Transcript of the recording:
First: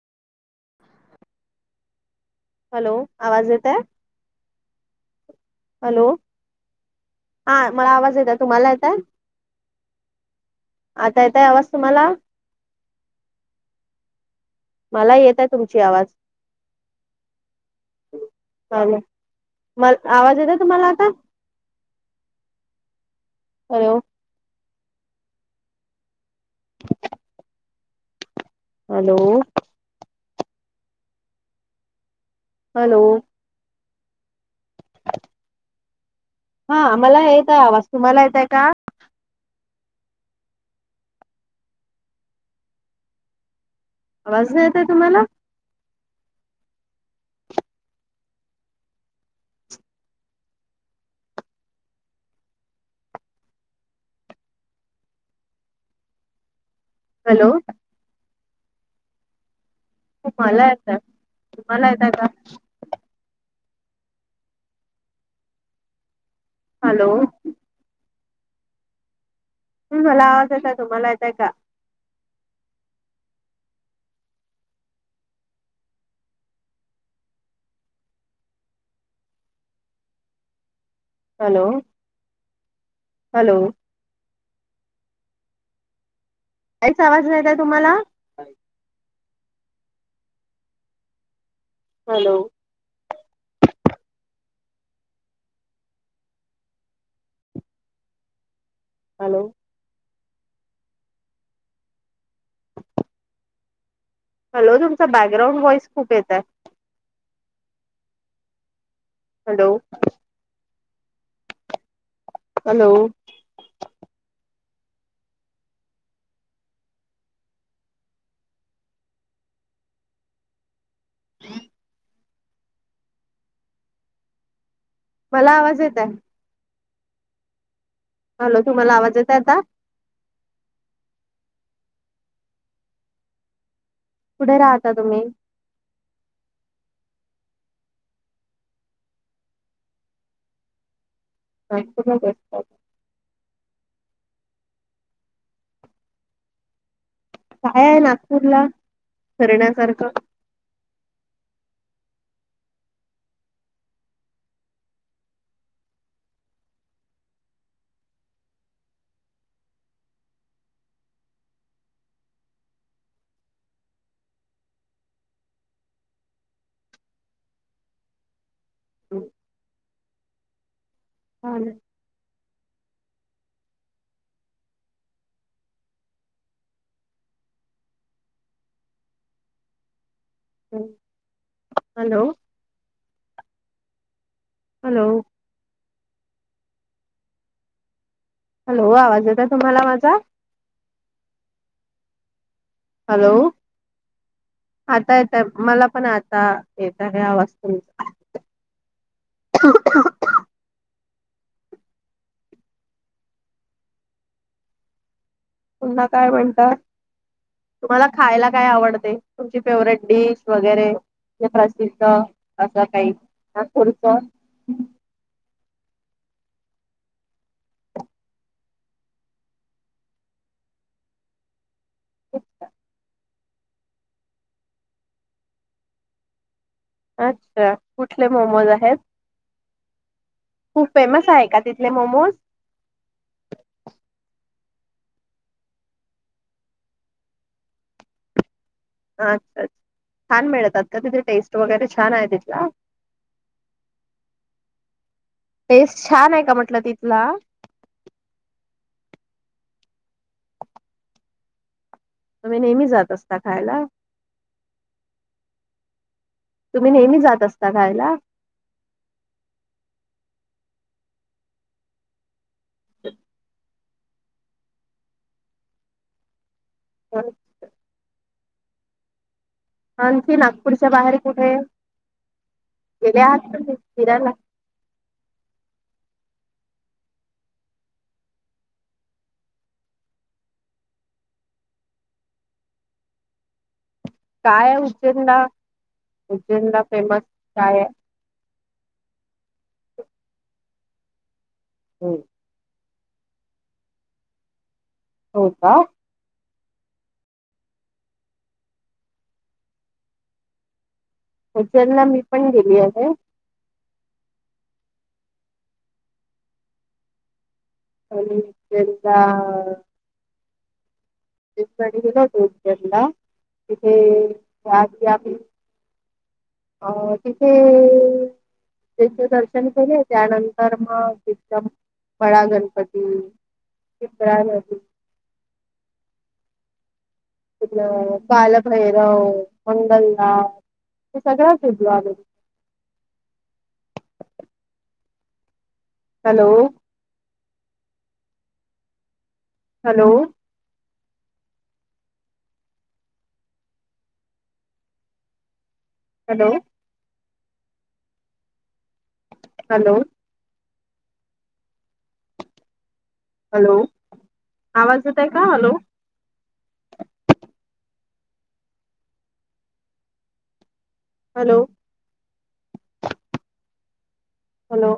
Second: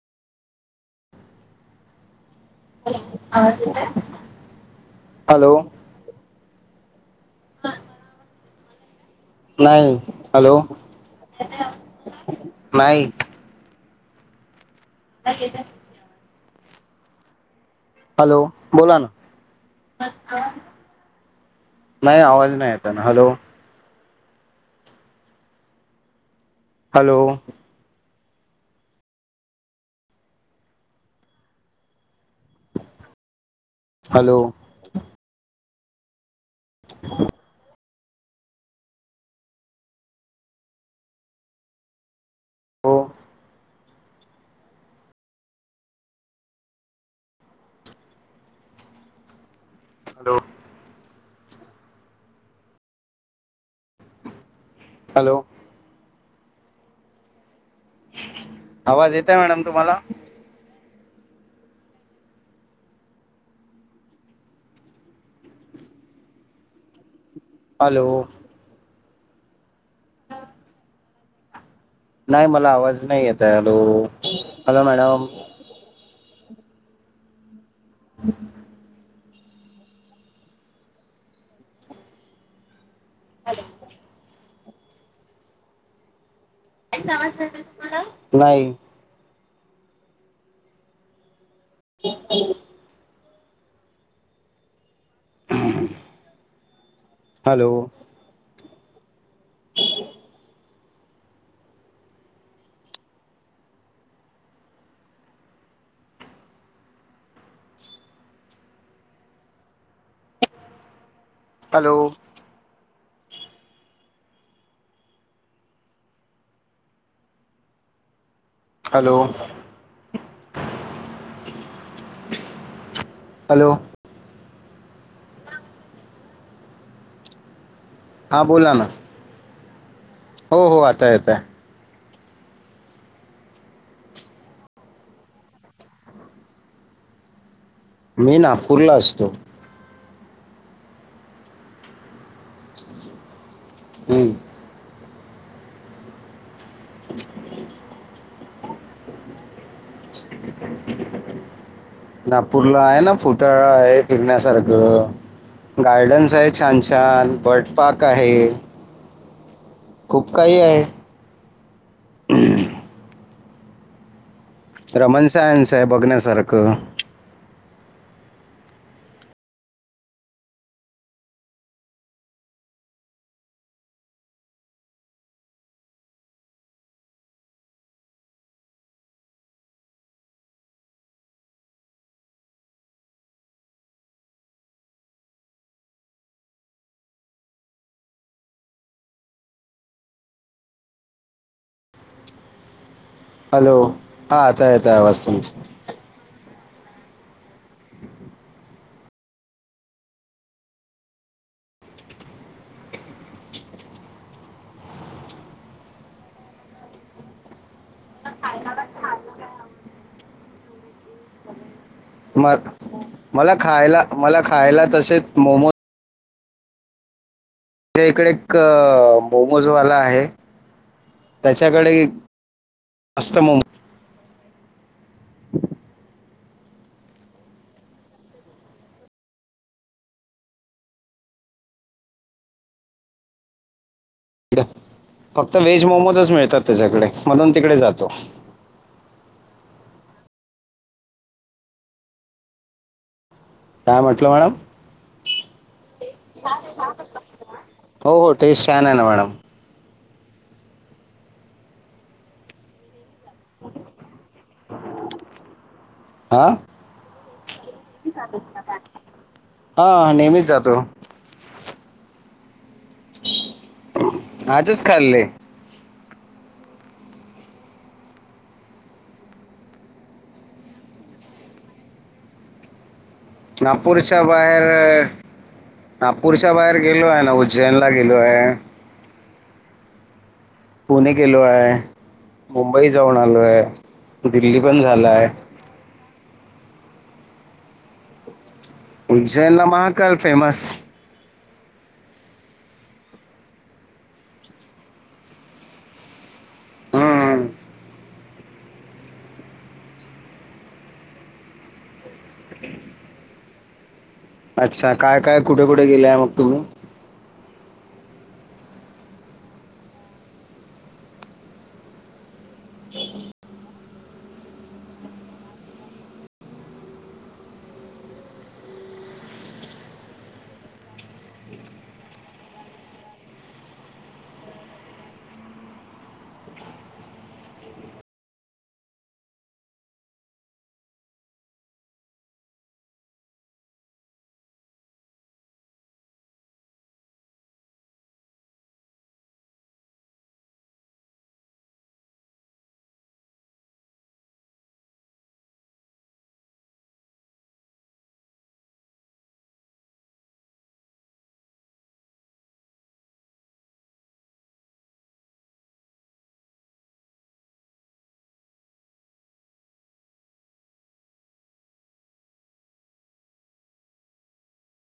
Hello आवाज येत आहे हॅलो हॅलो हा मला आवाज येत तुम्हाला येत आहे नाही हॅलो येतय आवाज तुम्हाला नाही मला येत आहे तुमची आवाज हॅलो हॅलो बोला ना म आवाज येत आहे तुम्हाला आता नाही आवाज नाही येत ना hello hello hello hello hello. Hello. हा मला येत आहे आवाज तुम्हाला येत आहे का हो आवाज नाई येत आहे तुम्हाला हॅलो हॅलो. हॅलो. आवाज येतय मॅडम तुम्हाला तुम्हाला येतय तुम्हाला यत का? हॅलो हॅलो मला आवाज येत तुम्हाला येतय का? नाही मला आवाज नाही येत आहे hello hello madam [inaudible] hello, hello काहीच नीट नाही आवाज येतय येतोय तुम्हाला नाही हॅलो [inaudible] [inaudible] हॅलो हॅलो. [inaudible] हॅलो तुमचा बॅकग्राऊंड व्हॉइस खूप येतय hello. Hello hello hello hello. मला आवाज येत आहे. हा हॅलो बोला ना तुम्हाला आवाज येत आहे आता हो, हो आता येत आहे कुठे राहता तुम्ही मी नागपूरला असतो. नागपूरला कुठे? हम्म [inaudible] काय नागपूरला करण्यासारखं. नागपूरला आहे ना फोटो आहे टिकण्यासारखं गार्डन्स आहे छान, छान बर्ड पार्क आहे खूप काही आहे रमण सायन्स आहे बघण्यासारखं. हम्म. हॅलो हॅलो हॅलो आवाज येते का तुम्हाला माझा? हॅलो, आता येत मला पण आता येता का आवाज तुमचा पुन्हा काय म्हणतात. तुम्हाला खायला काय आवडते तुमची फेवर्हेट डिश वगैरे प्रसिद्ध म असं काही मला खायला खर्च मला खायला तसेच मोमो ते इकडे एक मोमोजवाला आहे त्याच्याकडे असत म अच्छा कुठले मोमोज आहेत खूप फेमस आहे का तिथले मोमोज फक्त व्हेज मोमोजच मिळतात त्याच्याकडे म्हणून तिकडे जातो. अच्छा अच्छ छान मिळतात का तिथे टेस्ट वगैरे छान आहे तिथला काय म्हटलं मॅडम टेस्ट छान आहे का म्हटलं तिथला हो, हो टेस्ट छान आहे ना मॅडम तुम्ही नेहमी जात असता खायला. आ. तुम्ही नेहमी जात असता खायला हा नेहमीच जातो. आजच खाल्ले [unintelligible] आणखी नागपूरच्या बाहेर कुठे गेल्यात? नागपूरच्या बाहेर होय नागपूरच्या बाहेर गेलो आहे ना उज्जैन ला गेलो आहे पुणे गेलो आहे मुंबई जाऊन आलो आहे दिल्ली पण झाला आहे. उज्जैन ला फेमस काय? उज्जैनला महाकल फेमस. हम्म. हो का हम्म. हचरला मी पण गेली आहे. अच्छा काय, काय कुठे, कुठे गेलेय मग तुम्ही [unintelligible] [unintelligible] अ तीथे त्यांचे दर्शन केले त्यानंतर मग तच्या बडा गणपती प्रय तथलं बालभैरव मंगलद हे सगळ बिजू आ. Hello hello. Hello hello hello आवाज यतय का हॅलो. हॅलो. हॅलो.